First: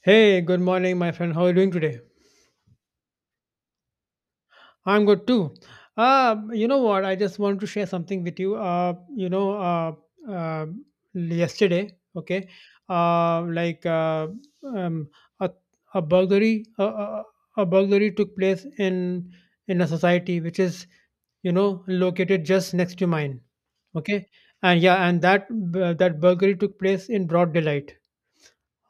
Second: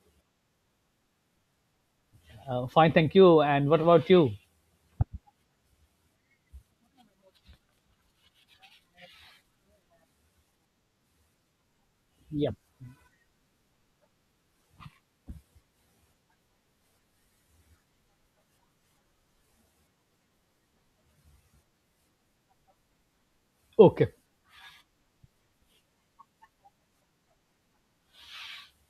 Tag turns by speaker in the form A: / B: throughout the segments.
A: Hey, good morning, my friend. How are you doing today?
B: Fine, thank you. And what about you?
A: I'm good too. You know what? I just want to share something with you. Uh, yesterday, okay,
B: Yep.
A: like um, a, a burglary, a burglary took place in a society which is, located just next to mine.
B: Okay.
A: Okay, and yeah, and that burglary took place in broad daylight.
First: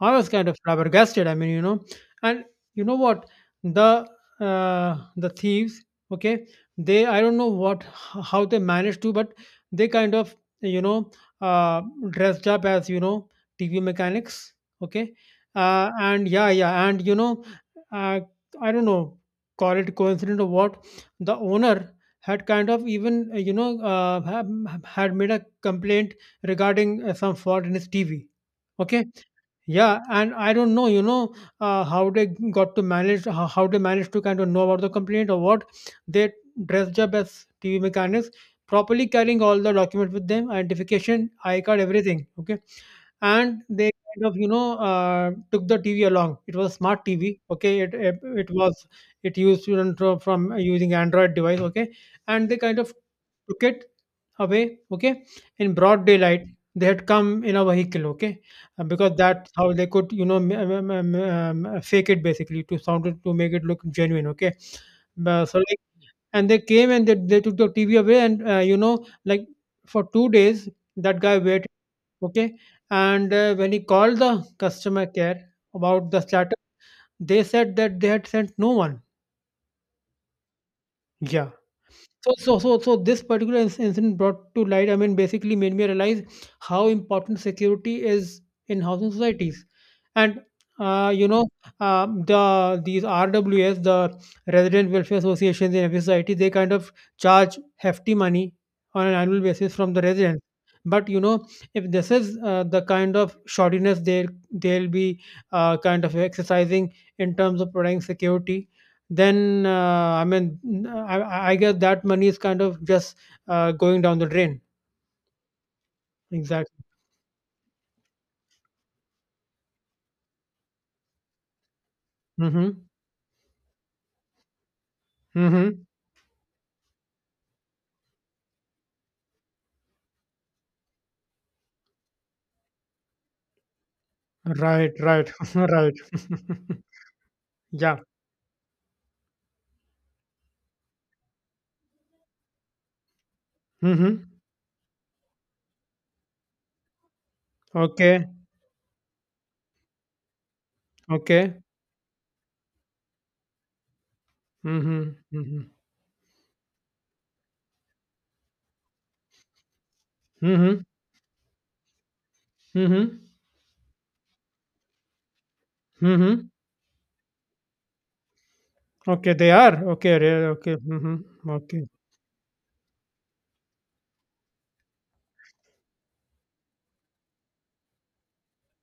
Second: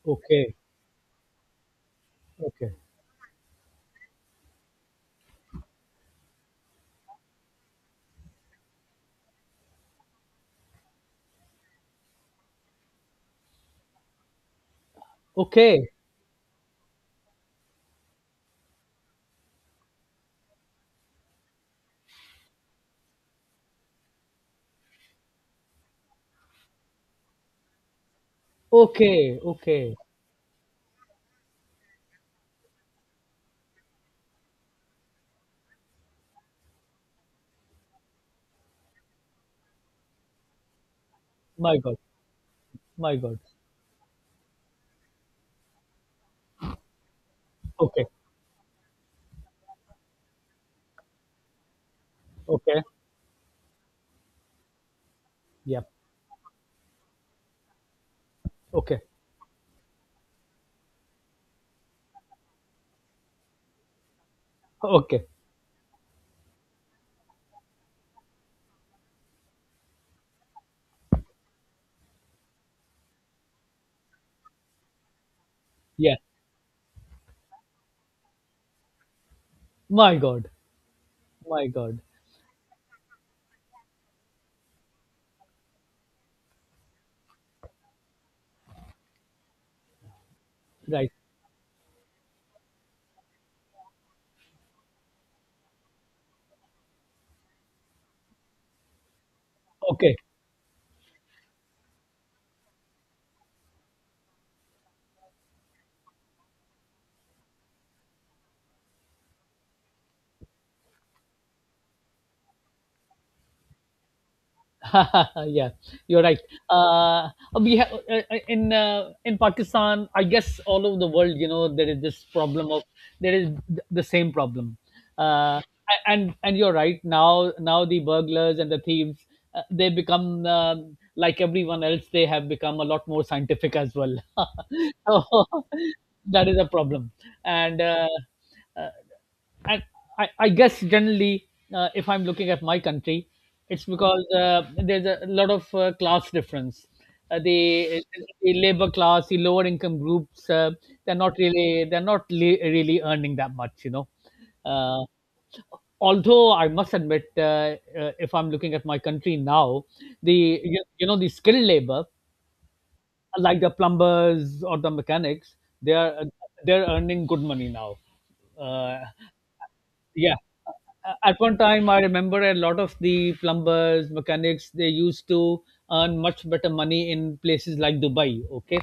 A: I was kind of
B: Okay.
A: flabbergasted. I mean, you know, and
B: Okay.
A: you know what the the thieves, okay, they I don't know what how they managed to, but they kind of you know uh, dressed up as TV mechanics, okay,
B: Okay.
A: and uh, I don't know, call it coincidence or what. The owner had kind of even had made a complaint regarding some fault in his TV, okay,
B: Okay. Okay.
A: yeah, and I don't know, you know, how they got to manage, how they managed to kind of know about the complaint or what. They dressed up as TV mechanics, properly carrying all the documents with them, identification, I
B: My
A: card,
B: God.
A: everything. Okay,
B: My God.
A: and they kind of, took the TV along. It was smart TV. Okay,
B: Okay.
A: it was it used from using Android device. Okay, and they kind
B: Okay.
A: of took it away, okay, in
B: Yep.
A: broad daylight. They had come in a vehicle, okay,
B: Okay.
A: because that's how they could, you know, fake it basically to sound it to make it look genuine, okay.
B: Okay.
A: Uh, so like, and they came and they took the TV away, and for 2 days that guy waited, okay, and when he called the customer care about
B: Yeah.
A: the status, they said that they had sent no one.
B: My God.
A: Yeah.
B: My God.
A: So this particular incident brought to light, I mean, basically made me realize how important security is in housing societies. And,
B: Right.
A: uh, you know, the these RWS, the Resident Welfare Associations in every society, they kind of charge hefty money on an annual basis from the
B: Okay.
A: residents. But, you know, if this is the kind of shoddiness they'll be kind of exercising in terms of providing security, then I mean, I guess that money is kind of just going down the drain.
B: Yeah, you're right.
A: Exactly.
B: Uh, we have in Pakistan, I guess all over the world, you know, there is this problem
A: Mm-hmm.
B: of there is th- the same problem. uh,
A: Mm-hmm.
B: a- and and you're right. Now the burglars and the thieves they become like everyone else. They have become a lot more scientific as well.
A: Right. Right.
B: So
A: Right.
B: that is a problem. and.
A: Yeah.
B: Uh, uh, and I guess generally, if I'm looking at my country, it's
A: Mm-hmm.
B: because there's a lot of class difference. Uh, the,
A: Okay.
B: the labor class, the lower income groups, they're
A: Okay.
B: not really earning that much, you know.
A: Mm-hmm.
B: Uh,
A: Mm-hmm.
B: Although I must admit, if I'm looking at my country now, the
A: Mm-hmm.
B: you, you know, the skilled labor
A: Mm-hmm.
B: like the plumbers or the mechanics, they are
A: Mm-hmm.
B: they're earning good money now. Uh,
A: Okay. They are okay.
B: yeah.
A: Okay.
B: At
A: Mm-hmm.
B: one
A: Okay.
B: time, I remember a lot of the plumbers, mechanics, they used to earn much better money in places like Dubai. Okay,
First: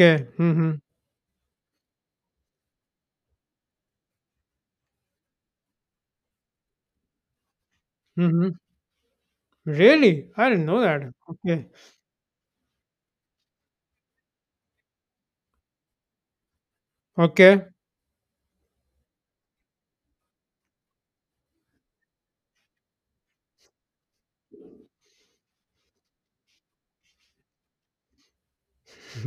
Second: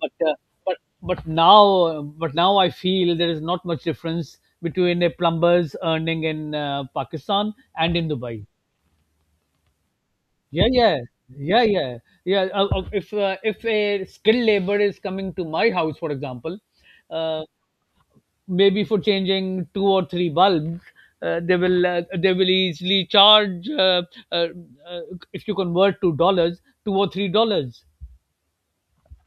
B: but uh,
A: Mm-hmm.
B: but now I feel there is not much difference between a plumber's earning in Pakistan and in Dubai.
A: Mm-hmm. Really? I didn't
B: Yeah,
A: know
B: yeah,
A: that.
B: yeah,
A: Okay.
B: yeah, yeah. If a skilled labor is coming to my house, for example, uh,
A: Okay.
B: maybe for changing two or three bulbs, they will easily charge, uh, uh, if you convert to dollars, $2 or $3.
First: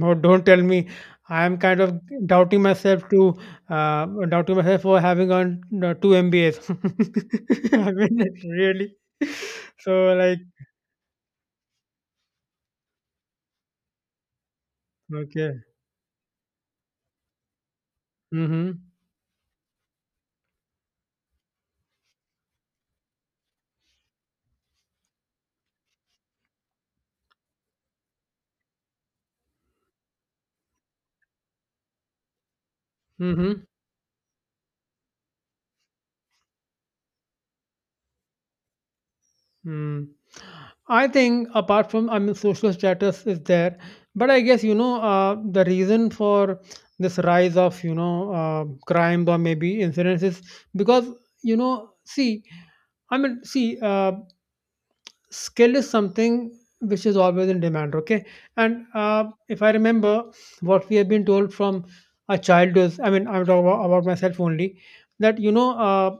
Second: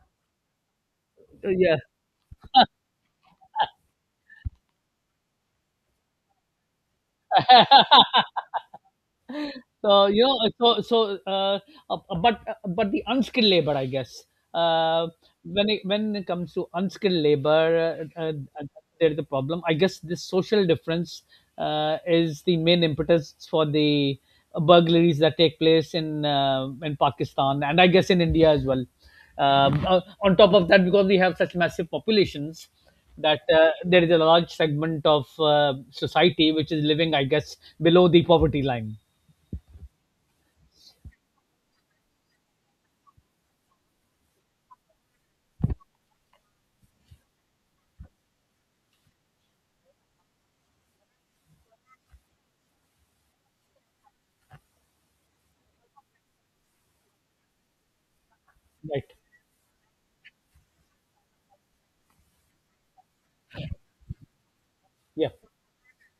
A: Oh, don't tell me. I am
B: Yeah.
A: kind of doubting myself to doubting myself for having on two MBAs. I mean, it's really.
B: So
A: So
B: you
A: like,
B: know, so so uh, but But the unskilled labor, I guess, uh,
A: okay.
B: when it comes to unskilled labor, uh,
A: Mm-hmm.
B: there's a problem. I guess this social difference is the main impetus for the burglaries that take place in Pakistan and I guess in India as well. On top of that, because we have such massive populations, that
A: Mm-hmm.
B: there is a large segment of society which is living, I guess, below the poverty line.
A: Mm. I think apart from I mean, social status is there, but I guess the reason for this rise of crimes or maybe incidents is because you know see I mean see skill is something which is always in demand, okay, and
B: Right.
A: if I remember what we have been told from a child is I mean I'm talking about myself only
B: Yeah.
A: that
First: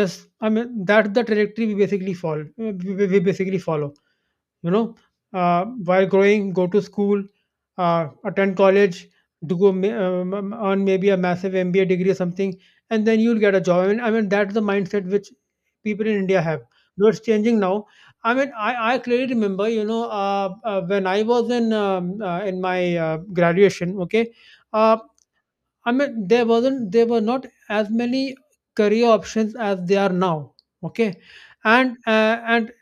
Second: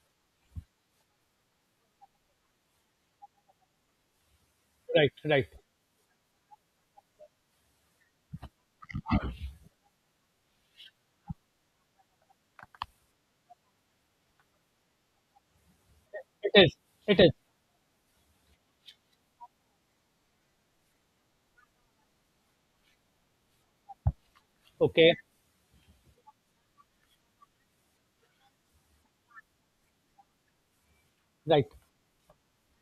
A: just I mean that's the trajectory we basically fall we basically follow, you know,
B: Right. Right.
A: uh, while growing go to school, attend college, do earn maybe a massive MBA degree or something, and then you'll get a job. I mean that's the mindset which people in India
B: It
A: have,
B: is.
A: though it's
B: It is.
A: changing now. I clearly remember, when I was in my graduation, okay, uh,
B: Okay.
A: I mean, there were not as many career options as they are now. Okay,
B: Right.
A: and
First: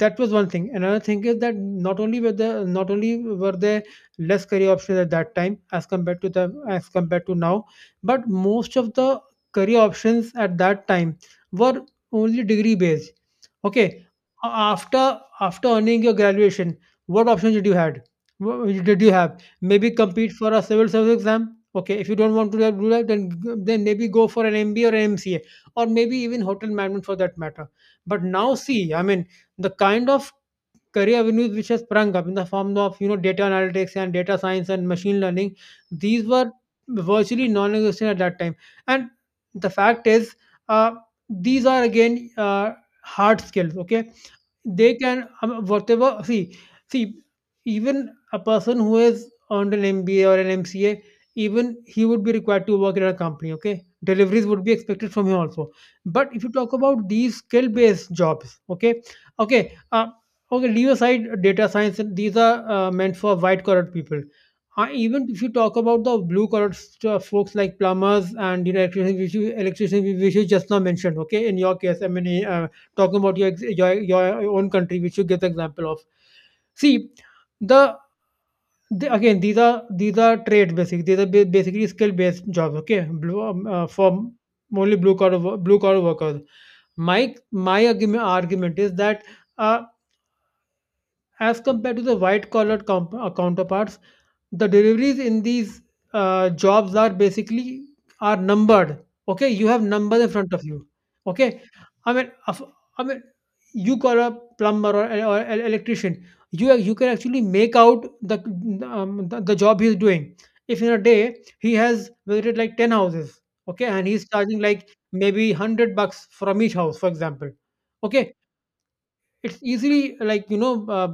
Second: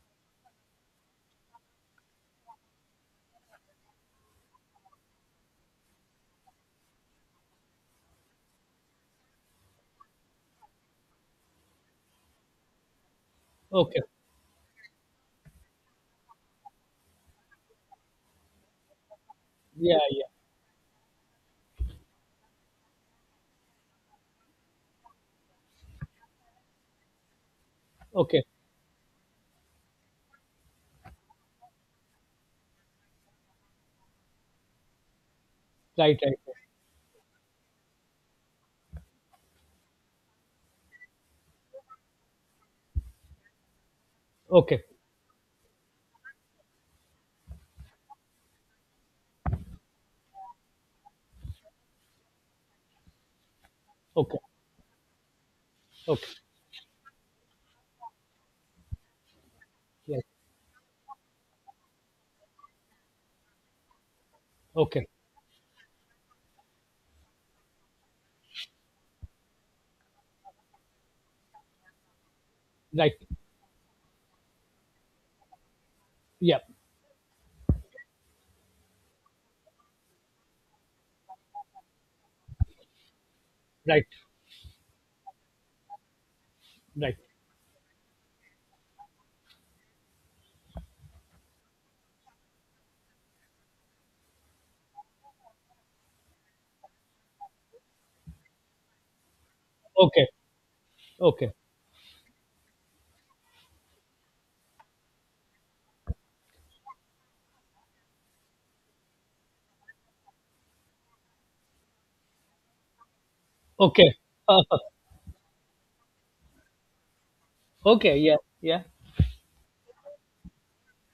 A: that was one thing. Another thing is that not only were there less career options at that time as compared to now, but most of the career options at that time were only degree based.
B: Okay.
A: Okay, after earning your graduation, what options did you had? What did you have? Maybe
B: Yeah. Yeah.
A: compete for a civil service exam. Okay, if you don't want to do that, then maybe go for an MBA or an MCA, or maybe even hotel management for that matter. But
B: Okay.
A: now see, I mean, the kind of career avenues which has sprung up in the form of data analytics and data science and machine learning,
B: Right.
A: these
B: Right.
A: were virtually non-existent at that time. And the fact is, uh, these are again hard skills. Okay,
B: Right. Okay.
A: they can whatever see see even a person who has earned an MBA or an MCA even he would be required to work in a company, okay,
B: Okay.
A: deliveries would be expected from him also. But
B: Okay.
A: if you talk about these skill based jobs, okay, okay,
B: Right.
A: okay, leave aside data science, and these are meant for white collar people,
B: Okay.
A: even if you talk about the blue collar folks like plumbers and you know electricians electricians which you just now mentioned, okay, in your case I mean talking
B: Right.
A: about your your own country, which you give the example of.
B: Yeah.
A: See, the, the again these are trade basic, these are basically skill based jobs. Okay, blue,
B: Right.
A: for only blue collar blue collar workers.
B: Right.
A: My argument is that uh, as compared to the white collar counterparts, the deliveries in these jobs are basically are numbered. Okay, you have numbers in
B: Okay.
A: front of you.
B: Okay.
A: Okay, I mean, of- I mean, you call a plumber or an electrician, you can actually make out the the job he's doing. If in a day he has visited like 10 houses, okay, and
B: Okay.
A: he's charging like maybe 100 bucks from each house, for example,
B: Okay.
A: okay,
B: Yeah. Yeah.
A: it's easily like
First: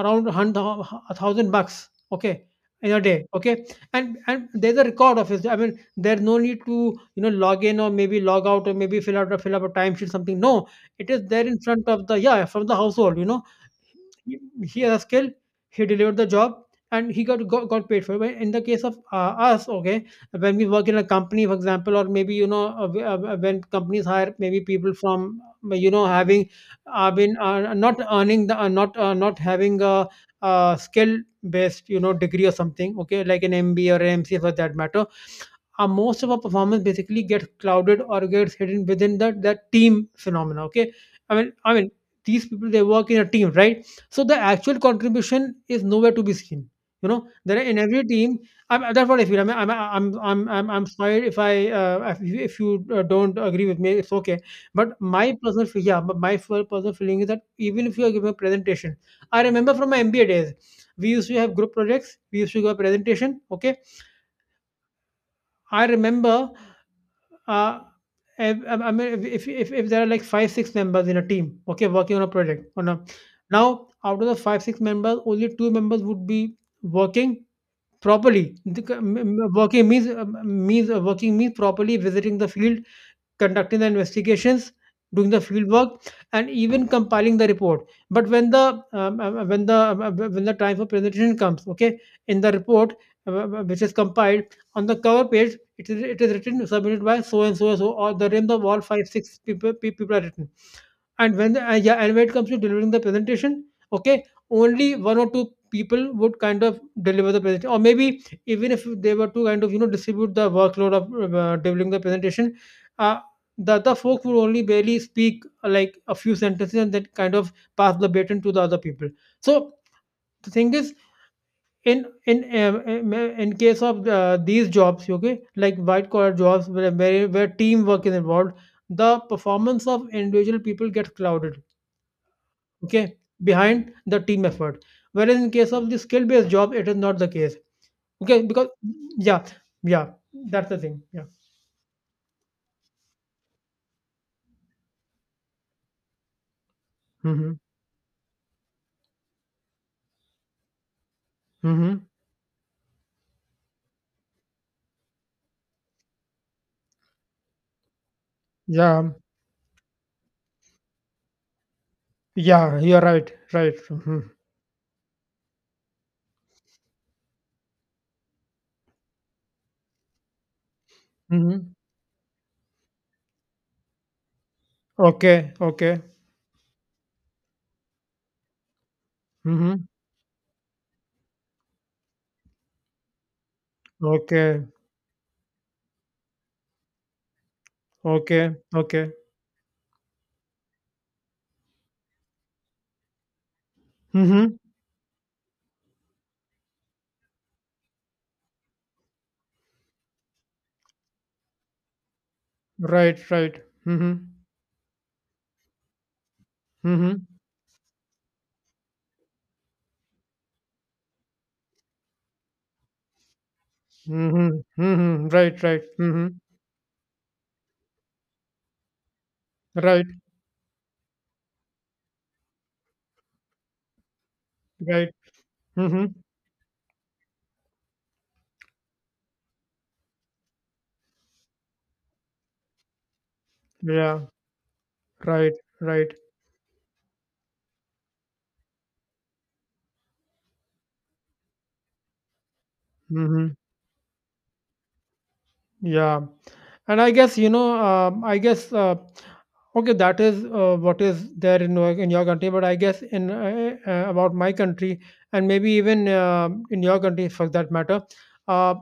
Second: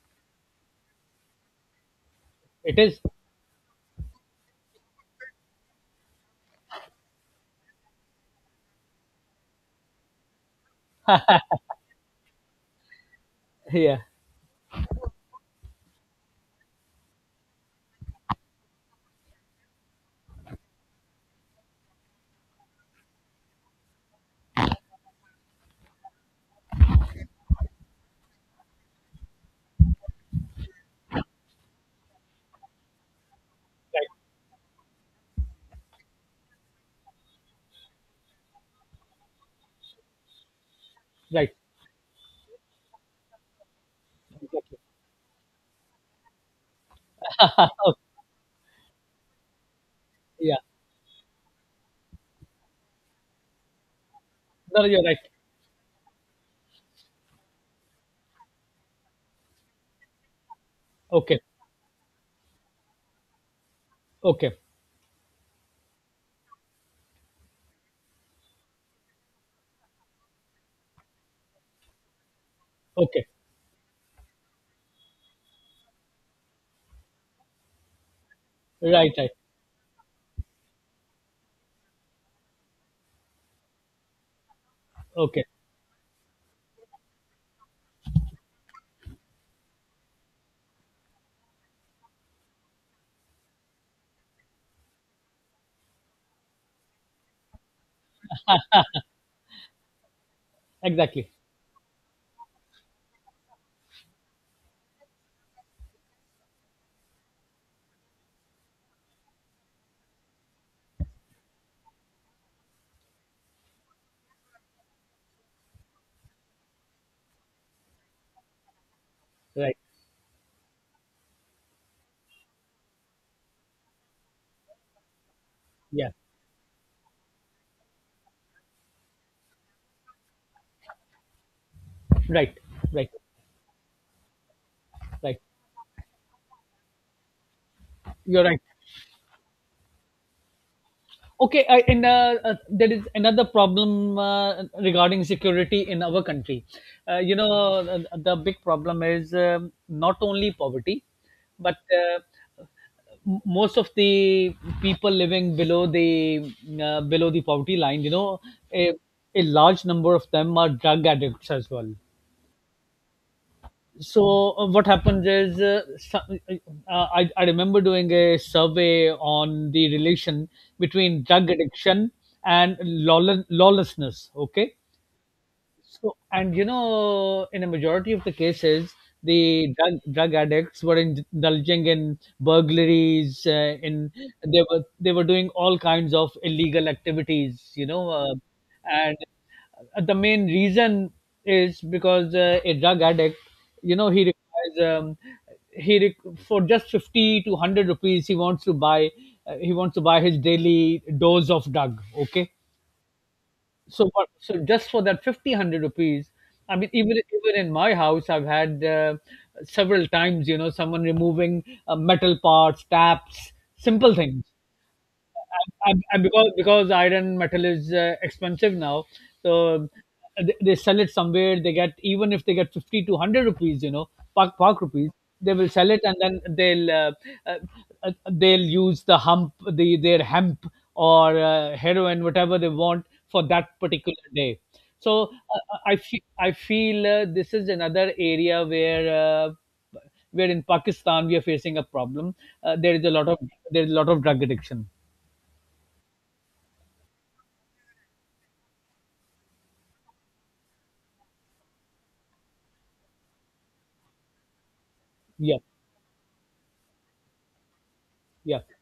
A: around hundred 1,000 bucks, okay,
B: It
A: in a
B: is.
A: day, okay, and there's a record of it. I mean, there's no need to, you know, log in or maybe log out or maybe fill up a timesheet something. No, it is there in front of the yeah from the household, you know,
B: Yeah.
A: he he has a skill, he delivered the job, and he got paid for it. But in the case of us, okay, when we work in a company, for example, or maybe when companies hire maybe people from having been not earning the not not having a, skill based degree or something, okay, like an MBA or
B: Right.
A: MCA for that matter, most of our performance basically gets clouded or gets hidden within the that team phenomena. Okay,
B: Right.
A: I mean, these people they work in a team, right? So the actual
B: Exactly.
A: contribution is nowhere to be seen. You know, there are in every team. That's what I feel. I'm, I'm, I'm, I'm,
B: Yeah.
A: I'm, I'm sorry if I, if you don't agree with me, it's okay.
B: No, no,
A: But
B: you're right.
A: my personal, feel- yeah, but my fir- personal feeling is that even if you are giving a presentation, I remember from my MBA days, we used to
B: Okay.
A: have group projects. We used to give a presentation. Okay,
B: Okay.
A: I remember, uh, I mean, if there are like 5 6 members in a team, okay, working on a project, on a
B: Okay.
A: now out of the 5 6 members, only two members would be working properly. The c-
B: Right.
A: m-
B: Right.
A: m- Working means working means properly visiting the field, conducting the investigations, doing the
B: Okay.
A: field work, and even compiling the report. But when the when the time for presentation comes, okay, in the report which is compiled on the cover page, it is written submitted by so and so and so, or the names of all 5 6 people are written,
B: Exactly.
A: and when the, yeah and when it comes to delivering the presentation, okay, only one or two people would kind of deliver the presentation, or maybe even if they were to kind of you know distribute the workload of delivering the presentation, uh, the other folk would only barely speak like a few sentences and then kind of pass the baton to the other people. So
B: Right.
A: the thing is, in in um, um, in case of these jobs, okay, like white
B: Yeah.
A: collar jobs where, where teamwork is involved, the performance of individual people gets clouded,
B: Right. Right.
A: okay, behind the team effort. Whereas
B: Right.
A: in case of the skill-based job, it is not the case. Okay,
B: You're right.
A: because yeah, yeah, that's the thing. Yeah.
B: Okay. I, in There is another problem regarding security in our country. You know,
A: Mm-hmm.
B: the big problem is, not only poverty, but
A: Mm-hmm.
B: most of the people living below the, poverty line. You know, a,
A: Yeah.
B: a large number of them are drug addicts as well.
A: Yeah, you're right. Right. Mm-hmm.
B: So what happens is, I remember doing a survey on the relation between drug
A: Mm-hmm.
B: addiction and lawlessness. Okay,
A: Okay. Okay.
B: and you know, in a majority of the cases, the
A: Mm-hmm.
B: drug addicts were indulging in burglaries. In
A: Okay.
B: They were doing all kinds of illegal activities, you know. Uh,
A: Okay. Okay.
B: and The main reason is because a drug addict, you know, he
A: Mm-hmm.
B: requires, he re- for just 50 to 100 rupees, he wants to buy, his daily dose of drug. Okay,
A: Right. Right.
B: so
A: Mm-hmm.
B: what? So just for that fifty hundred rupees. I mean, even
A: Mm-hmm.
B: even in my house, I've had, several times. You know, someone removing, metal parts, taps, simple things,
A: Mm-hmm. Mm-hmm. Right. Right.
B: and
A: Mm-hmm.
B: because iron metal is expensive now, so
A: Right.
B: they sell it somewhere. They get, even if they get 50 to hundred rupees, you know, park rupees.
A: Right.
B: They will sell it
A: Mm-hmm.
B: and then uh, they'll use the their hemp or heroin, whatever they want for that particular
A: Yeah.
B: day. So uh,
A: Right.
B: uh, I
A: Right.
B: feel I feel uh, this is another area where in Pakistan we are facing a problem. There is a lot
A: Mm-hmm.
B: of drug addiction.
A: Yeah, and I guess I guess okay, that is what is there in in your country. But I guess in about my country, and
B: Yeah,
A: maybe even in your country for that matter,
B: yeah.
A: uh,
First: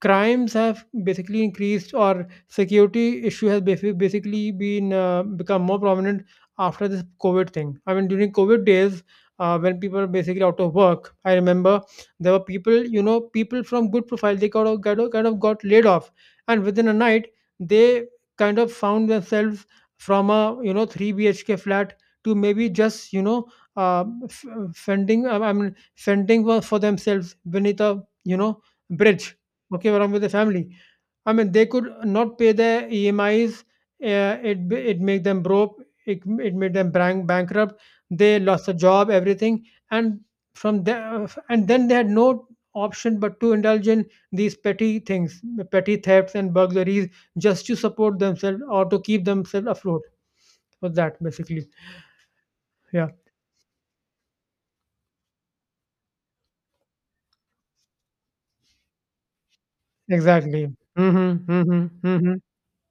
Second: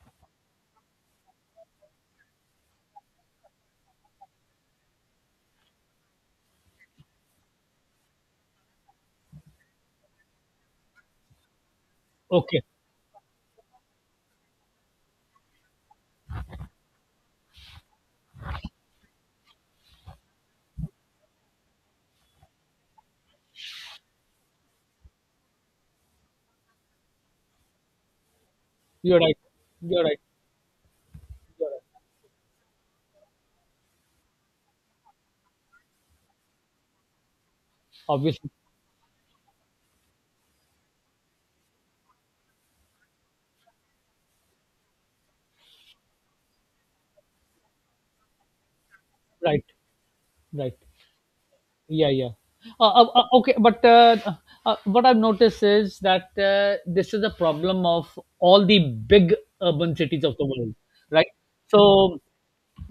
A: crimes have basically increased or security issue has basically been become more prominent after this COVID thing. I mean, during COVID days, when people were basically out of work, I remember there were
B: Okay,
A: people, you know, people from good profile, they got kind of got laid off, and within a night they kind of found themselves from a, you know, 3 BHK flat to maybe, just, you know, uh, f- fending I mean fending for themselves beneath a, you know,
B: you're
A: bridge.
B: right.
A: Okay,
B: You're
A: along
B: right.
A: with the family. I mean, they
B: You're right.
A: could not pay their EMIs. It it made them broke. It made them bankrupt. They
B: Obviously,
A: lost a job, everything, and from there, and then they had no option but to indulge in these petty things, petty thefts and burglaries, just to support themselves or to keep
B: right,
A: themselves afloat.
B: right.
A: For that, basically,
B: Yeah, yeah.
A: yeah,
B: Okay, but what I've noticed is that this is a problem of all the big urban cities of the
A: exactly.
B: world, right?
A: Mm-hmm. Mm-hmm.
B: So
A: Mm-hmm.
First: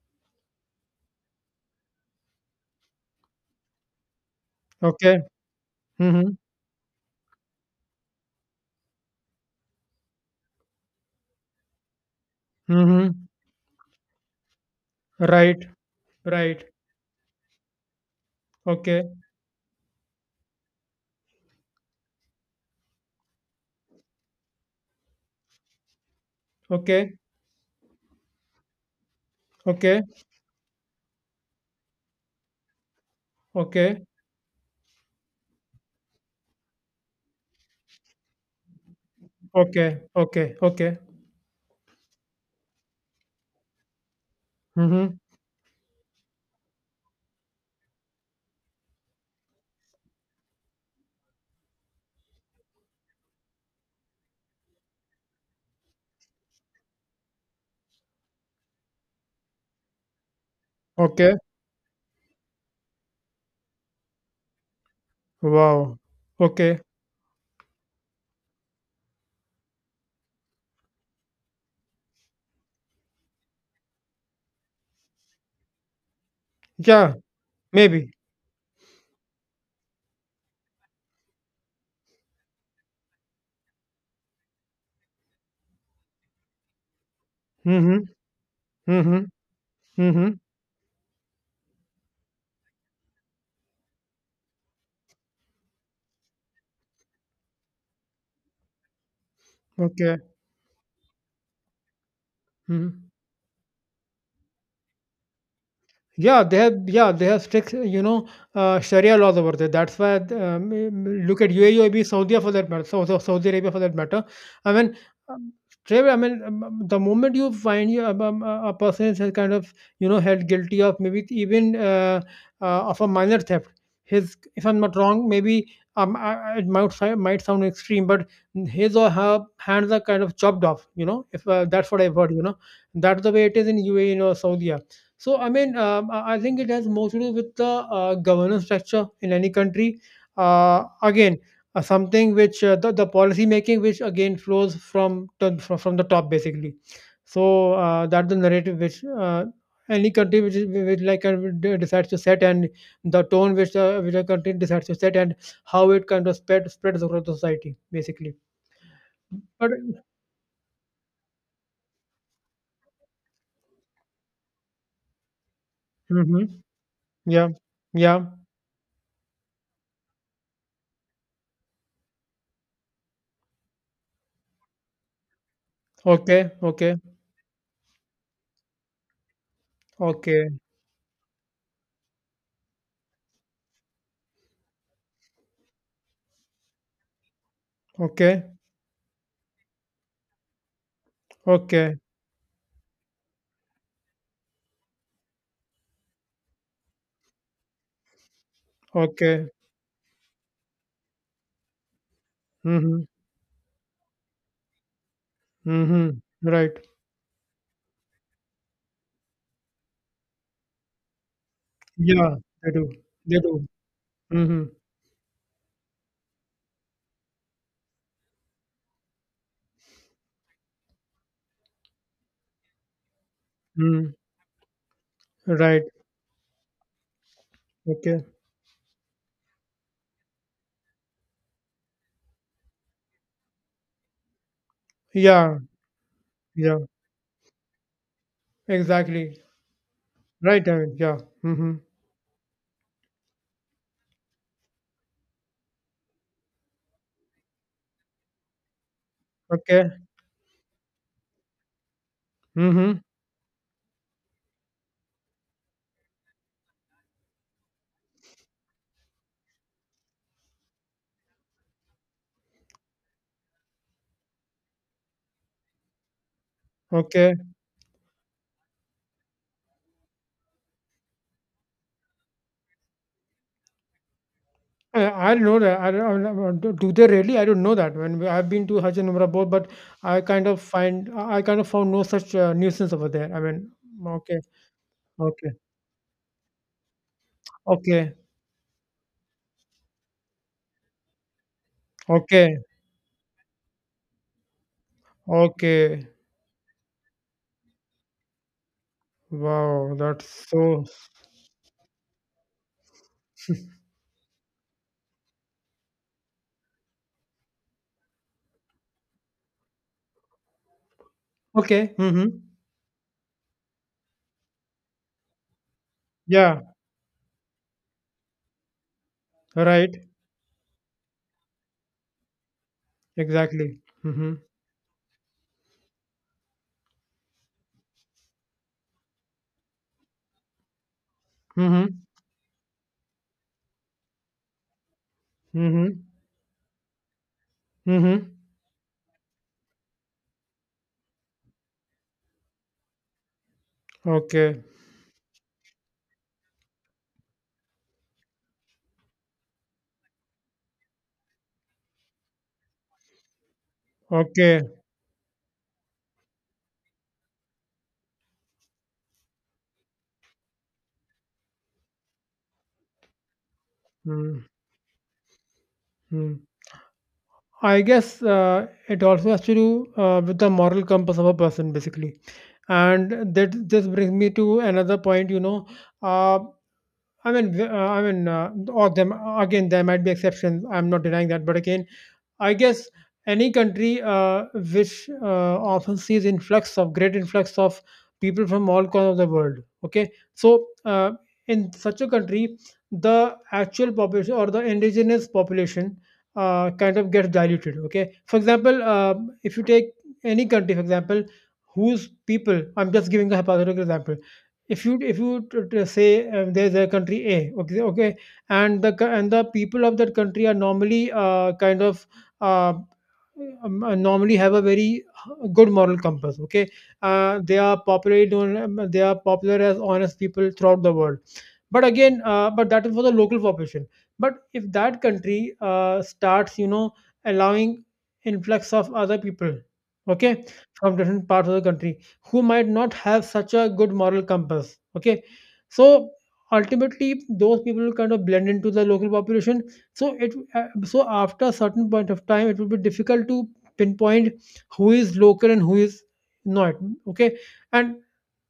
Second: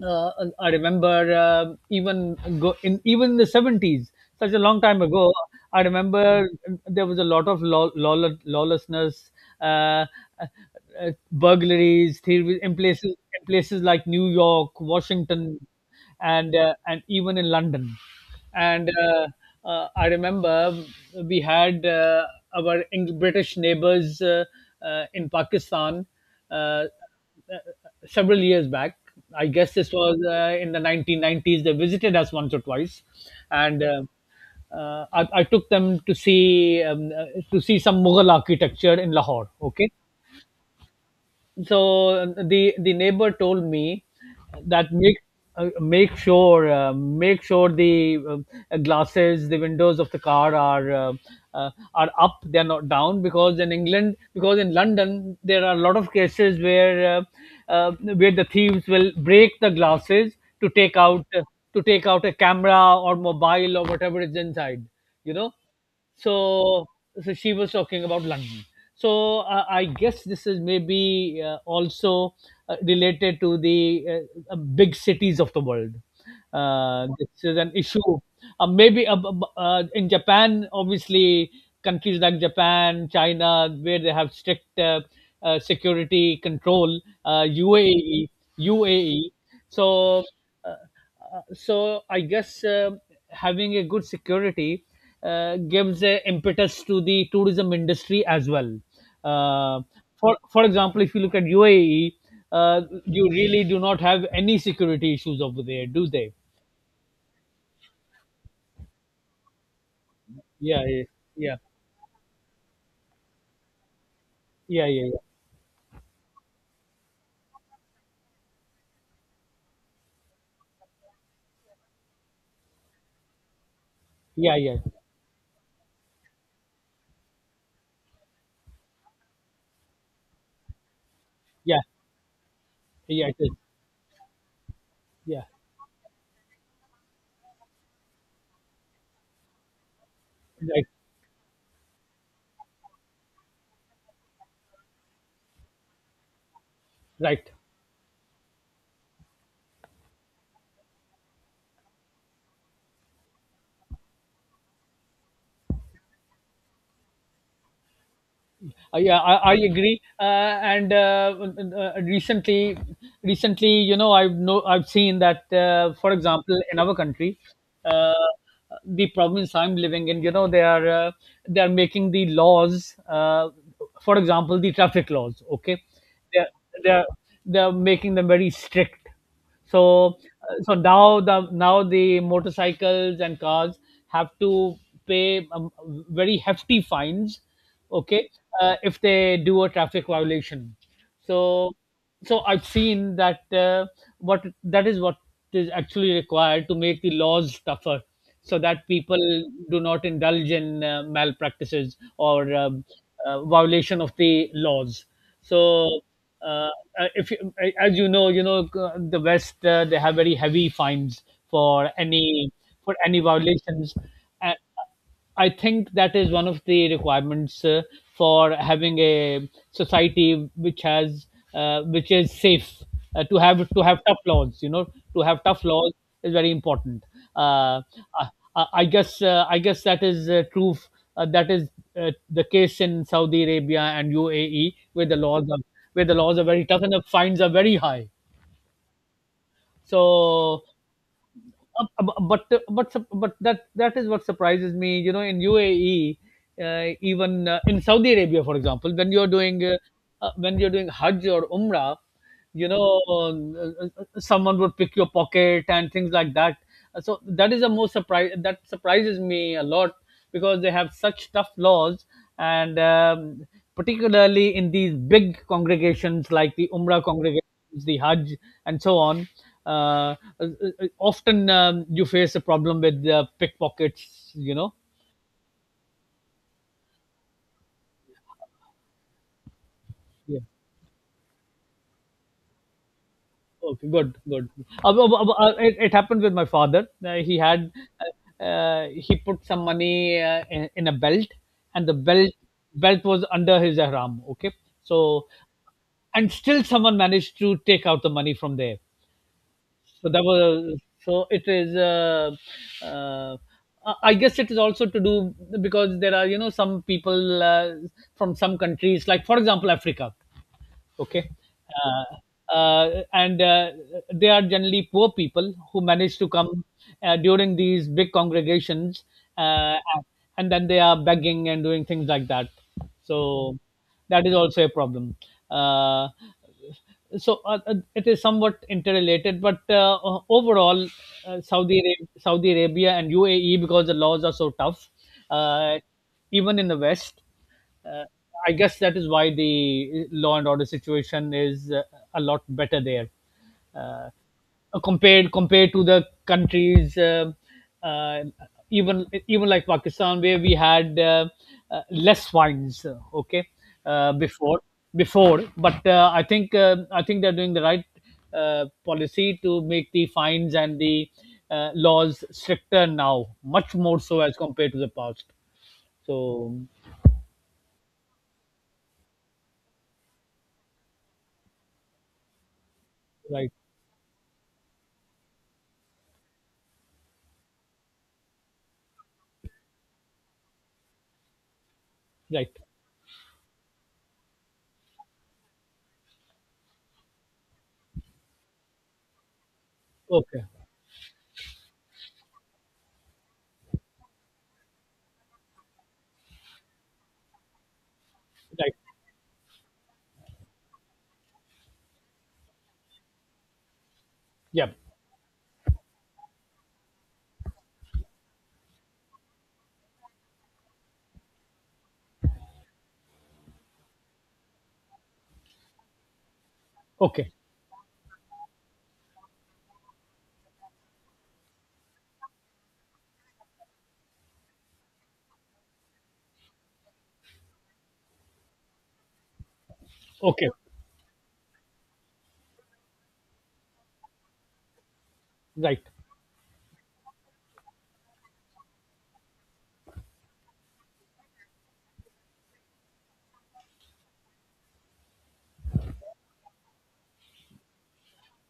B: uh, I remember even in the 70s, such a long time
A: Okay.
B: ago. I
A: Mm-hmm.
B: remember there was a lot of lawlessness, uh, uh, burglaries, thievery in
A: Mm-hmm.
B: places like New York, Washington,
A: Right. Right.
B: and even in London. And
A: Okay.
B: uh, uh, I remember we had, our British neighbors, in Pakistan, uh, uh,
A: Okay.
B: several years back. I guess this
A: Okay.
B: was, in the 1990s. They visited us once or twice, and uh,
A: Okay,
B: uh, I, I took them to see, some Mughal architecture in Lahore. Okay,
A: okay, okay, okay.
B: so the neighbor told me that,
A: Mhm.
B: make sure, the, glasses, the windows of the car are, are up, they're not down, because in England, because in London there are a lot of cases where, where the thieves will break the glasses to
A: Okay.
B: take out a camera or mobile or whatever is inside, you know.
A: Wow. Okay.
B: so, so she was talking about London. So I guess this is maybe, also related to the big cities of the world.
A: Yeah,
B: This is an issue.
A: maybe.
B: Maybe, in Japan, obviously, countries like Japan, China, where they have strict, security control,
A: Mhm.
B: UAE,
A: Mhm.
B: UAE. So
A: Mhm.
B: uh, so I guess, having a good security, gives a impetus to the tourism industry as well. Uh,
A: Okay.
B: for example, if you look at UAE,
A: Mhm.
B: you really do not have any security issues over there, do they?
A: Yeah, they have, yeah, they have strict, you know, Sharia laws over there. That's why
B: Yeah,
A: look at
B: yeah,
A: UAE, or maybe Saudi for that matter, Saudi Arabia for that matter. I
B: yeah,
A: mean,
B: yeah, yeah,
A: um, the moment you find you a person is, has kind of, you know, held guilty of maybe even of a minor theft, his,
B: yeah,
A: if
B: yeah,
A: I'm not wrong, maybe, it might sound extreme, but his or her hands are kind of chopped off. You know, if
B: yeah, yeah,
A: that's what I've heard. You know, that's
B: yeah.
A: the
B: It
A: way
B: is.
A: it is in UAE or Saudi. So,
B: Yeah,
A: I mean, I think it has more to do with the governance structure in any country.
B: right,
A: Again, something which the policy making, which again flows from the top, basically.
B: right.
A: So that's the narrative which any country which like decides to set, and the tone which a country decides to set, and how it kind of spreads across the society, basically.
B: Yeah, I
A: But
B: agree. And uh, recently, Recently, you know, I've no, I've seen that, for
A: hmm,
B: example, in our country,
A: yeah,
B: uh,
A: yeah,
B: the province I'm living in, you know, they are making the laws. For example, the traffic laws. Okay, they're
A: okay, okay,
B: they're they're making them very strict. So
A: okay,
B: so now the motorcycles and cars have to pay, very hefty fines. Okay,
A: okay,
B: if they do a traffic violation. So
A: okay.
B: so I've seen that, what that is what is actually required to make the laws tougher, so that people
A: Okay.
B: do not indulge in, malpractices, or
A: Mhm.
B: violation of the laws. so
A: Mhm.
B: uh,
A: Right.
B: if you, As you know, the west, they have very heavy fines for
A: Yeah, they do.
B: any
A: They do.
B: violations. Uh,
A: Mhm.
B: I think that is one of the requirements, for having a society which is safe, to have
A: Mhm.
B: tough laws. You know, to have tough
A: Right.
B: laws is very important. Uh,
A: Okay.
B: I, I guess, that is, true. That is, uh, the case in Saudi Arabia and UAE, where the laws
A: Yeah.
B: are where the laws are very
A: Yeah.
B: tough and the fines are very high.
A: Exactly.
B: So
A: Right. I mean, yeah. Mhm.
B: uh, but that is what surprises me. You know, in UAE, even in Saudi Arabia, for example,
A: Okay.
B: when you're doing Hajj or Umrah, you
A: Mhm.
B: know, someone would pick your pocket and things like that. So that is, the most surprise that surprises me a lot, because they have such tough laws, and particularly in these big congregations, like the umrah
A: Okay.
B: congregations, the hajj and so on. uh, uh, Often, you face a problem with, pickpockets, you know.
A: I don't know that. I don't- do do they really? I don't know that. I've been to Hajj and Umrah both, but I
B: Yeah.
A: kind of find, I kind of found no such nuisance over there. I mean,
B: Okay, good,
A: okay.
B: good. Uh, uh, uh,
A: Okay.
B: uh, it, it happened with my father.
A: Okay.
B: He put some money, in, a belt, and the belt
A: Okay.
B: belt was under his ihram. Okay, so
A: Okay.
B: and still someone managed to take out the money from there.
A: Wow.
B: So that
A: That's
B: was.
A: so.
B: So it is. Uh, I guess it is also to do, because there are, you know, some people, from some countries, like for example Africa. Okay,
A: Okay.
B: uh,
A: Mhm.
B: and they are generally poor people who manage to
A: Yeah.
B: come, during these big congregations, uh,
A: Right,
B: and then they are begging and doing things like that. So
A: exactly.
B: that
A: Mm-hmm.
B: is also a problem. uh, it is somewhat interrelated, but overall,
A: Mm-hmm.
B: Saudi Arabia and UAE, because the laws are so tough, uh,
A: Mm-hmm.
B: even in the West. Uh,
A: Mm-hmm.
B: I guess that is why the law and order situation is a lot better there. Uh,
A: Okay.
B: compared to the countries, uh, even like Pakistan where we had less wines, okay, uh,
A: Okay.
B: before before, but I think they're doing the right policy to make the fines and the laws stricter now, much more so as
A: Mm-hmm.
B: compared to the past. So
A: I guess it also has to do with the moral compass of a person, basically. And
B: right,
A: that just brings me to another point. You know, uh, I mean, or them, again, there might be exceptions. I'm not denying that, but again,
B: right,
A: I guess any country which often sees influx of great influx of people from all corners of the world. Okay,
B: okay,
A: so in such a country, the actual population or the indigenous population kind of gets diluted. Okay, for
B: right,
A: example, if you take any country, for example, whose people, I'm just giving a hypothetical example.
B: yeah,
A: If you say, there's a country A, okay, okay, and and the people of that country are normally kind of uh, normally have a very good moral compass, okay,
B: okay,
A: they are popularly known, they are popular as honest people throughout the world, but again, but that is for the local population. But if that country starts, you know, allowing influx of other people, okay,
B: okay,
A: from different parts of the country, who might not have such a good moral compass, okay,
B: right,
A: so ultimately those people kind of blend into the local population. So it so after a certain point of time it will be difficult to pinpoint who is local and who is not, okay. And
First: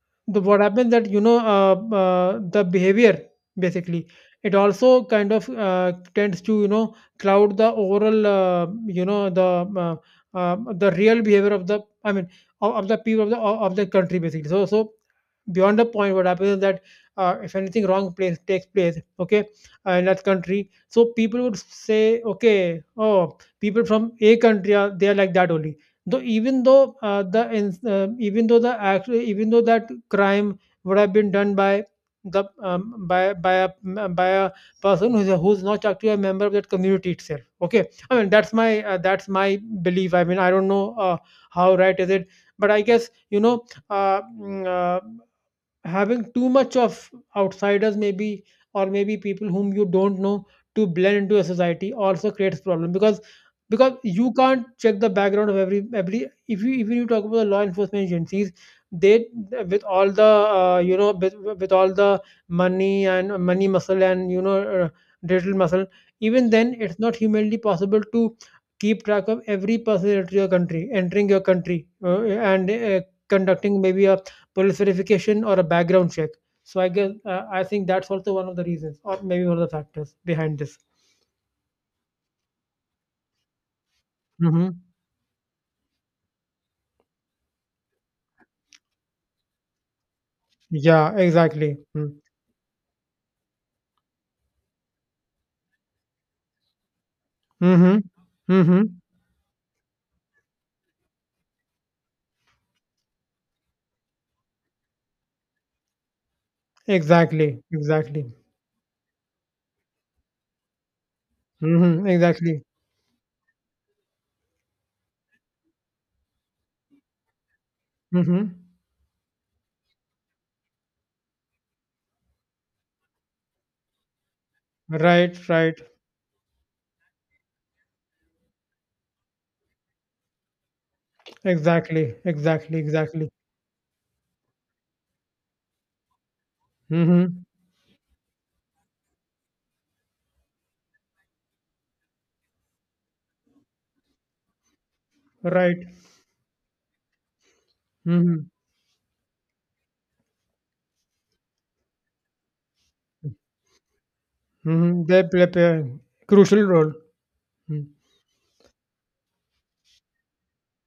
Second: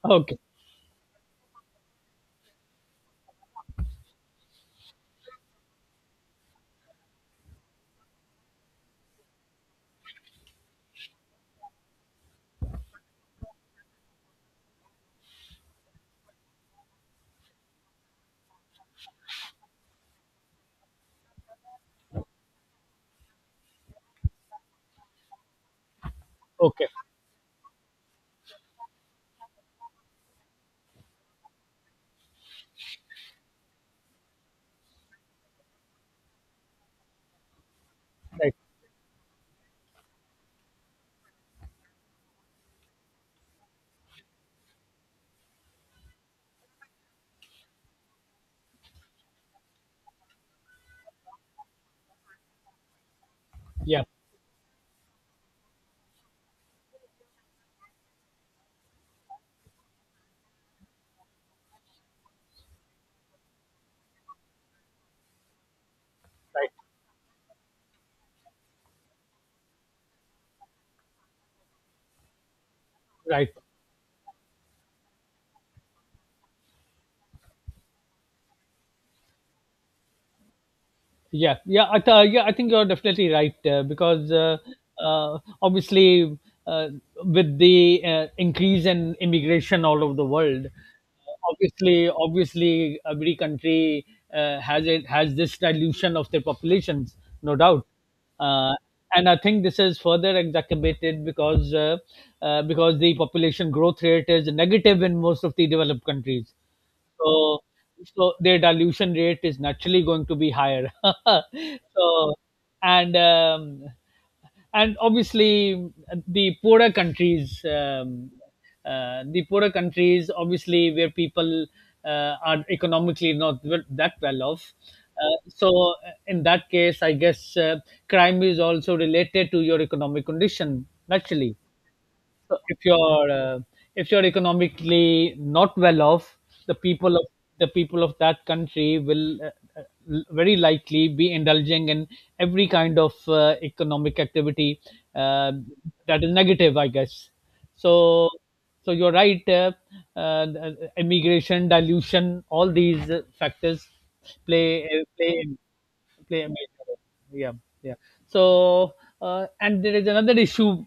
B: okay,
A: the what happens that, you know, the behavior, basically, it also kind of tends to, you know, cloud the overall, you know, uh, the real behavior of the, I mean, of the people of the country, basically. So beyond the point what happens is that if anything wrong place takes place, okay, in that country, so people would say, okay, oh, people from a country are, they are like that only. Though even
B: okay,
A: though even though the act, even though that crime would have been done by the by a person who's not actually a member of that community itself. Okay, I mean,
B: right,
A: that's my belief. I mean, I don't know how right is it, but I guess, you know, having too much of outsiders, maybe, or maybe people whom you don't know, to blend into a society also creates problem, because
B: yeah,
A: you can't check the background of every, if you even you talk about the law enforcement agencies, they, with all the you know, with all the money and money muscle and, you know, digital muscle, even
B: right,
A: then it's not humanly possible to keep track of every person entering your country, entering your country, and
B: right.
A: conducting maybe a verification or a background check. So I guess I think that's also one of the reasons, or maybe one of the factors behind this.
B: Yeah, yeah, yeah, I think you're definitely right, uh, because uh,
A: Mm-hmm.
B: uh, obviously, uh, with the increase in immigration all over the world.
A: Yeah, exactly.
B: obviously,
A: Hmm.
B: obviously every country has this dilution of their populations, no doubt.
A: Mm-hmm.
B: Uh,
A: Mm-hmm.
B: and I think this is further exacerbated because the population growth rate is negative in most of the developed countries. So
A: Exactly. Exactly.
B: so their dilution rate is naturally going to be higher.
A: Mm-hmm.
B: So
A: Exactly.
B: and um, and obviously the poorer countries, um,
A: Mm-hmm.
B: the poorer countries, obviously, where people are economically not wel- that well off.
A: Right. Right.
B: So in that case, I guess, crime is also related to your economic condition naturally.
A: Exactly.
B: So
A: Exactly.
B: if
A: Exactly.
B: you're uh, if you're economically not well off, the people of
A: Mm-hmm.
B: the people of that country will uh, very likely be indulging in every kind of economic activity uh,
A: Right.
B: that is negative, I guess. So
A: Mm-hmm.
B: so you're right. Uh, Immigration, dilution, all these factors play
A: Mm-hmm. They
B: play
A: play,
B: in
A: play a
B: play a
A: crucial
B: major
A: role.
B: role. Yeah,
A: Hmm.
B: yeah. So, and there is another issue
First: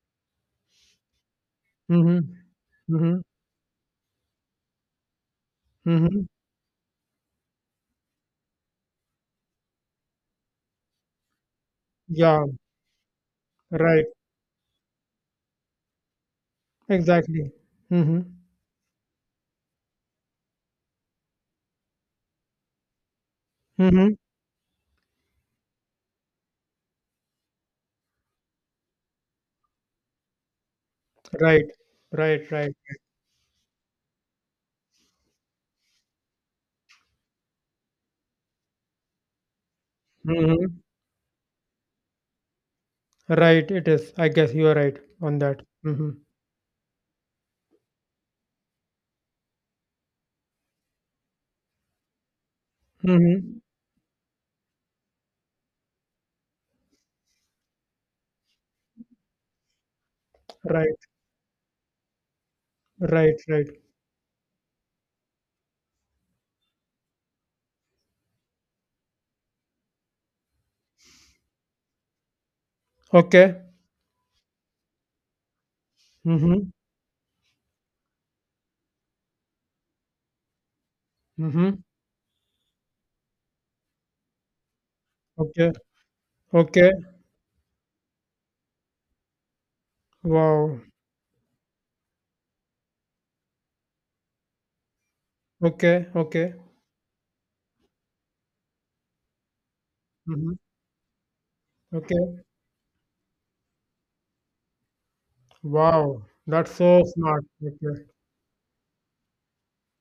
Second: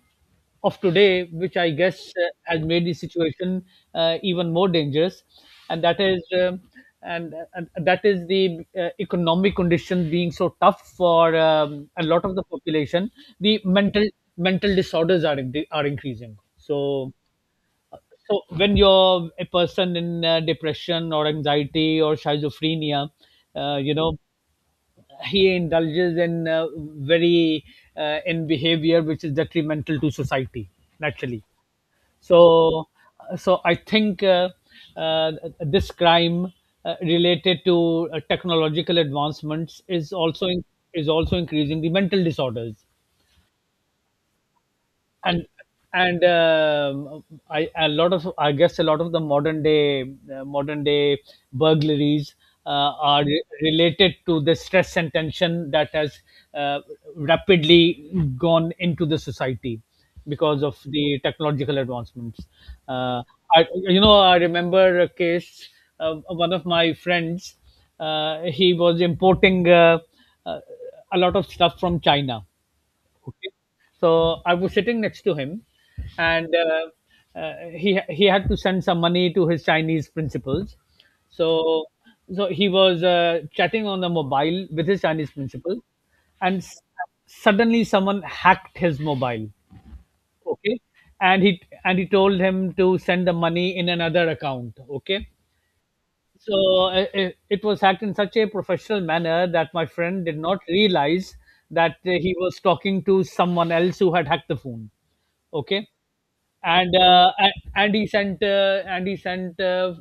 B: of today, which I guess
A: Mm-hmm.
B: has made the
A: Mm-hmm.
B: situation even more dangerous, and that is,
A: Mm-hmm.
B: the economic condition being so tough for a lot of the
A: Yeah.
B: population. The mental
A: Right.
B: mental disorders are increasing. So.
A: Exactly. Mm-hmm.
B: So when you're a person in depression or anxiety or schizophrenia, uh, you
A: Mm-hmm.
B: know, he indulges in very in behavior which is detrimental to society naturally.
A: Right,
B: so
A: right, right.
B: so i think uh, uh, this crime related to technological advancements
A: Mhm.
B: is also increasing the mental disorders.
A: Right, it is. I guess you are right on
B: and
A: that. Mm-hmm.
B: and um, I guess a lot of the modern day burglaries
A: Mm-hmm.
B: related to the stress and tension that has uh, rapidly gone into the society because of
A: Right,
B: the technological advancements. Uh,
A: right, right.
B: I remember a case. One of my friends, he was importing uh, a lot of stuff from China. Okay.
A: Okay.
B: So I was sitting next to him, and
A: Mm-hmm.
B: he had to send some money to his Chinese principals.
A: Mm-hmm.
B: So so he was chatting on the mobile with his Chinese
A: Okay.
B: principal, and
A: Okay.
B: suddenly someone hacked his mobile. Okay,
A: Wow.
B: and he told him to send the money in another account. Okay,
A: Okay. Okay.
B: so it was hacked in such a professional manner that my friend did
A: Mm-hmm.
B: not realize that
A: Okay.
B: he was talking to someone else who had hacked the phone. Okay,
A: Wow. That's
B: and
A: so
B: uh,
A: smart.
B: a- and
A: Okay.
B: he sent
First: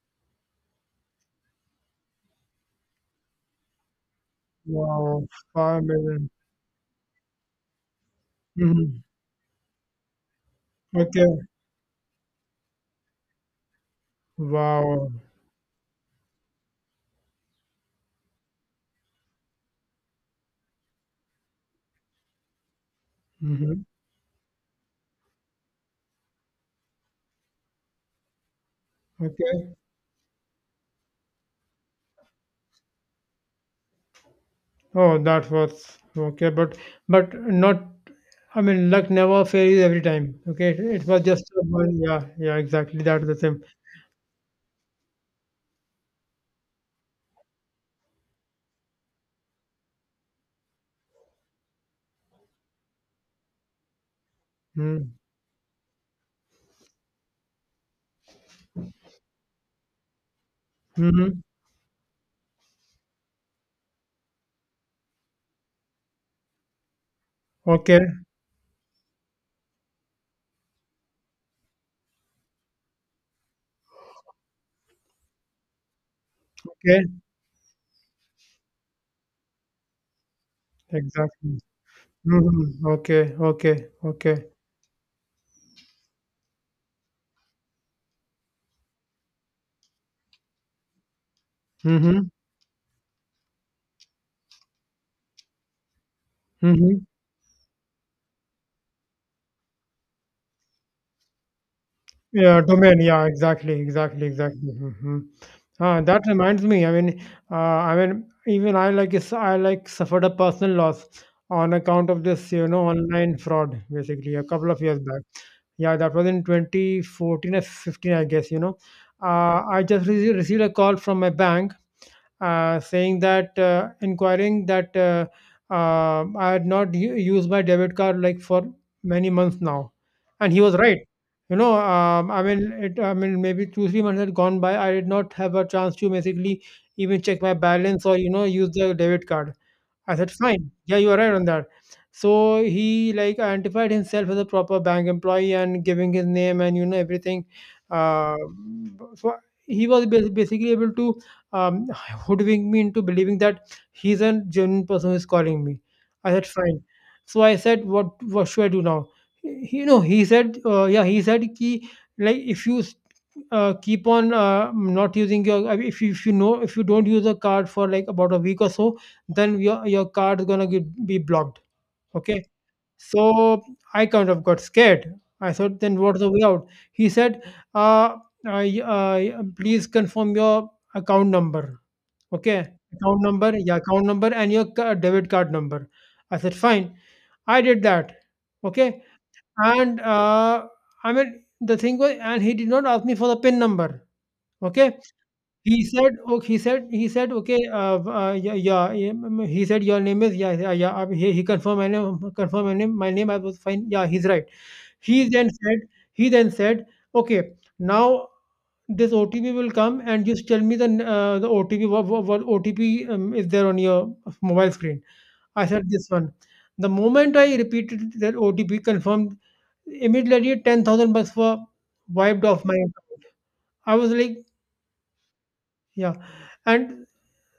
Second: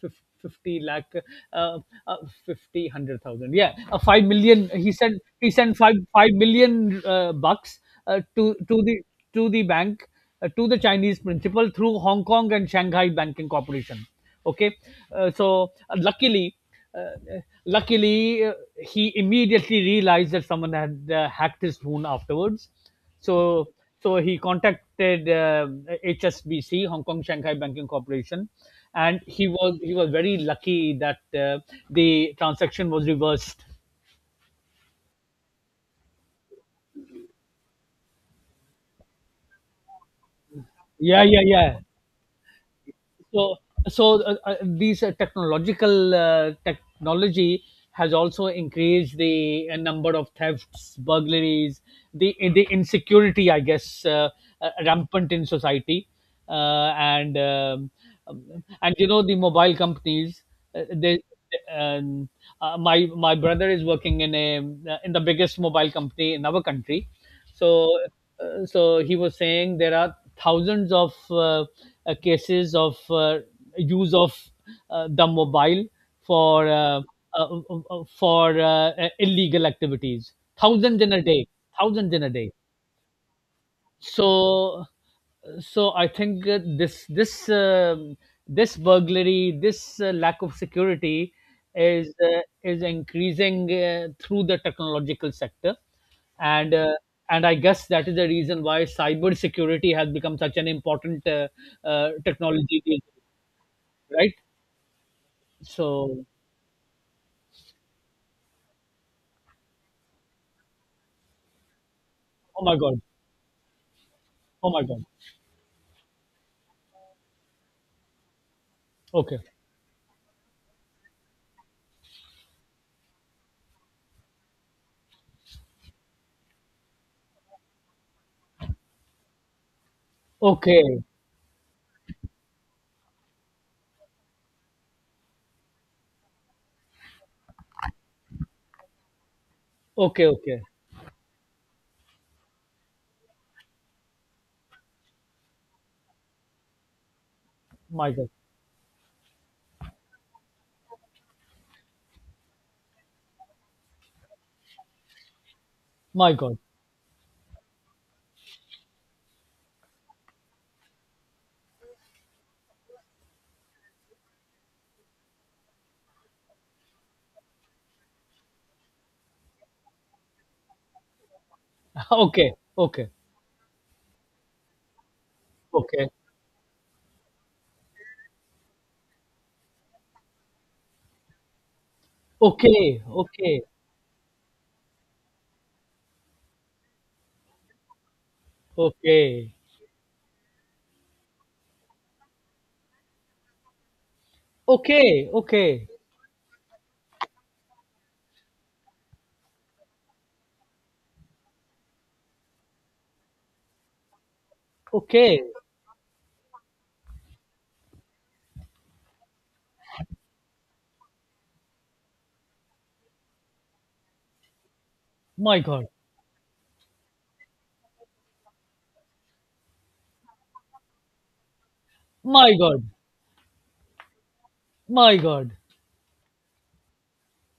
B: fif- 50 lakh, uh, uh, 50 100,000, yeah, 5 million, he sent
A: Wow.
B: he sent
A: Five
B: 5
A: million.
B: 5 million bucks uh, to to
A: Mm-hmm.
B: the to the bank, to the Chinese
A: Okay.
B: principal through Hong Kong and Shanghai Banking Corporation. Okay.
A: Wow.
B: So, uh, luckily, he immediately realized that someone had hacked his phone afterwards. so,
A: Mm-hmm.
B: so he contacted HSBC, Hong Kong Shanghai Banking Corporation, and he
A: Okay.
B: was he was very lucky that the transaction was reversed.
A: Oh, that was okay, but not. I mean, luck never fails every time. Okay, it was
B: Yeah, yeah,
A: just a
B: yeah.
A: one. Yeah, yeah, exactly. That's the
B: so
A: same.
B: so these technological technology has also increased the number of thefts, burglaries, the insecurity, I guess, rampant in society, uh, and um, and the mobile companies, they,
A: Mm-hmm.
B: um, my brother is working in a in the biggest mobile company in our country. So,
A: Okay,
B: so he was saying there are thousands of cases of use of the mobile for uh,
A: okay,
B: uh, uh, for illegal activities. Thousands in a day.
A: exactly.
B: Thousands in a day.
A: Mm-hmm. Okay, okay, okay.
B: So so i think uh, this burglary, this lack of security
A: Mm-hmm.
B: is increasing through the technological sector. and uh,
A: Mm-hmm.
B: and I guess that is the reason why cyber security has become such an important
A: Yeah,
B: technology
A: domain.
B: these
A: Yeah,
B: days.
A: exactly, exactly,
B: Right.
A: exactly. Hmm. That
B: So,
A: reminds me. I mean, even I like I like suffered a personal loss on account of this,
B: oh
A: you
B: my
A: know,
B: God,
A: online fraud. Basically, a couple
B: oh
A: of
B: my
A: years
B: God.
A: back. Yeah, that was in 2014 or 15, I guess. You know,
B: Okay,
A: I just received a call from my bank saying that inquiring that I had not used my debit card, like, for many months now, and he was right.
B: okay,
A: You know, I mean, it, I mean, maybe two, 3 months had gone by. I did not have a chance to basically even check my balance, or, you know, use the debit card. I
B: okay,
A: said,
B: okay.
A: fine. Yeah, you are right on that. So he like identified himself as a proper bank employee and giving his name and, you know, everything.
B: My God,
A: Uh, so he was basically able to um, hoodwink me into believing that he's a genuine person who's calling me. I
B: my
A: said,
B: God.
A: fine. So I said, what should I do now? He, you know, he said, yeah, he said, ki, like, if you keep on not using your, I mean, if you know, if you don't use a card for like about a week or so, then your card is gonna be blocked, okay.
B: Okay, okay,
A: So I kind of got scared. I thought, then
B: okay,
A: what's the way out? He said, uh, please confirm your account number, okay.
B: okay,
A: Account number,
B: okay.
A: yeah, account number and your debit card number. I said, fine. I did that, okay.
B: Okay.
A: And I mean, the thing was and he did not ask me for the PIN number, okay.
B: Okay,
A: He
B: okay,
A: said, oh, he said, okay, yeah, yeah, yeah, mm, he said, your name is, yeah, yeah, yeah, he confirmed my name, I was fine, yeah, he's right. He
B: okay.
A: then said, he then said, okay, now this OTP will come and just tell me the, the OTP, what OTP is there on your mobile screen.
B: My
A: I
B: God.
A: said, this one. The moment I repeated that OTP confirmed, immediately 10,000 bucks were wiped
B: My
A: off my
B: God.
A: account. I was like,
B: My God.
A: yeah. And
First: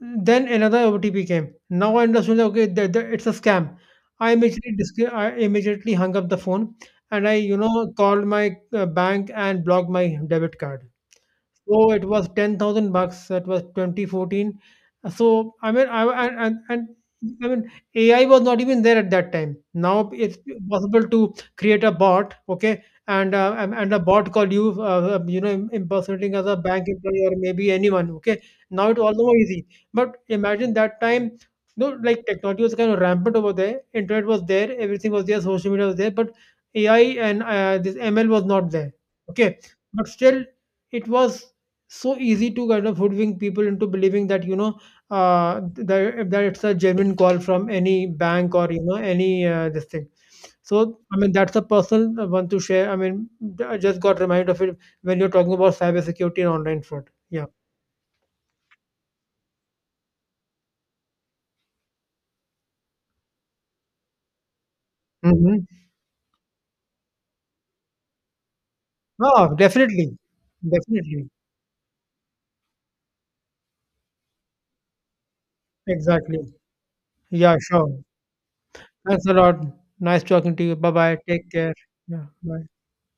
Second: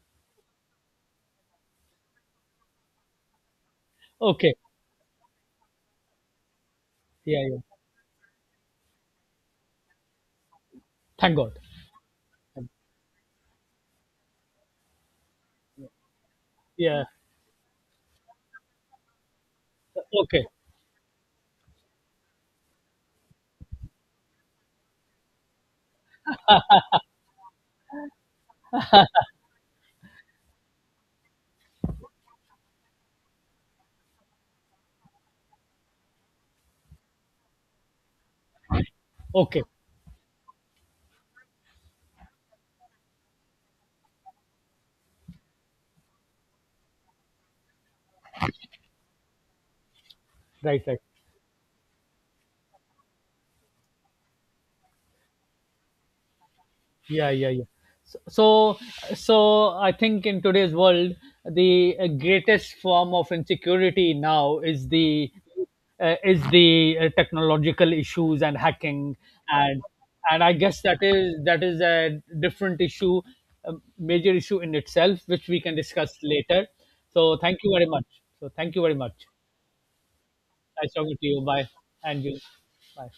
A: then another OTP came. Now I understood that, okay, that, that it's a scam.
B: Okay.
A: I immediately hung up the phone and I,
B: Yeah,
A: you
B: yeah.
A: know, called my bank and blocked my debit card.
B: Thank God.
A: So it was 10,000 bucks. That was 2014. So I mean, I and
B: Yeah.
A: I mean, AI was not even there at that time. Now
B: Okay.
A: it's
B: Okay.
A: possible to create a bot, okay, and and a bot call you, you know, impersonating as a bank employee or maybe anyone, okay. Now it's all the more easy. But imagine that time. No, like technology was kind of rampant over there. Internet was there, everything was there, social media was there, but AI and this ML was not there. Okay,
B: Okay.
A: but still, it was so easy to kind of hoodwink people into believing that, you know, that it's a genuine call from any bank or, you know, any this thing.
B: Right, right.
A: So I mean, that's a personal one to share. I mean, I just got reminded of it when you're talking about cybersecurity and online fraud.
B: Yeah,
A: Yeah.
B: yeah, yeah. So so so i think in today's world the greatest form of insecurity now is the
A: Mm-hmm.
B: technological issues and hacking.
A: Oh,
B: and
A: definitely.
B: and I guess that
A: Definitely.
B: is a different issue, a major issue in itself, which we can discuss
A: Exactly.
B: later. So
A: Yeah,
B: thank you very
A: sure.
B: much. so thank you very
A: Thanks
B: much
A: a lot. Nice talking to you. Bye
B: Nice
A: bye.
B: talking to you.
A: Take
B: Bye,
A: care.
B: and
A: Yeah,
B: you.
A: bye.
B: Bye.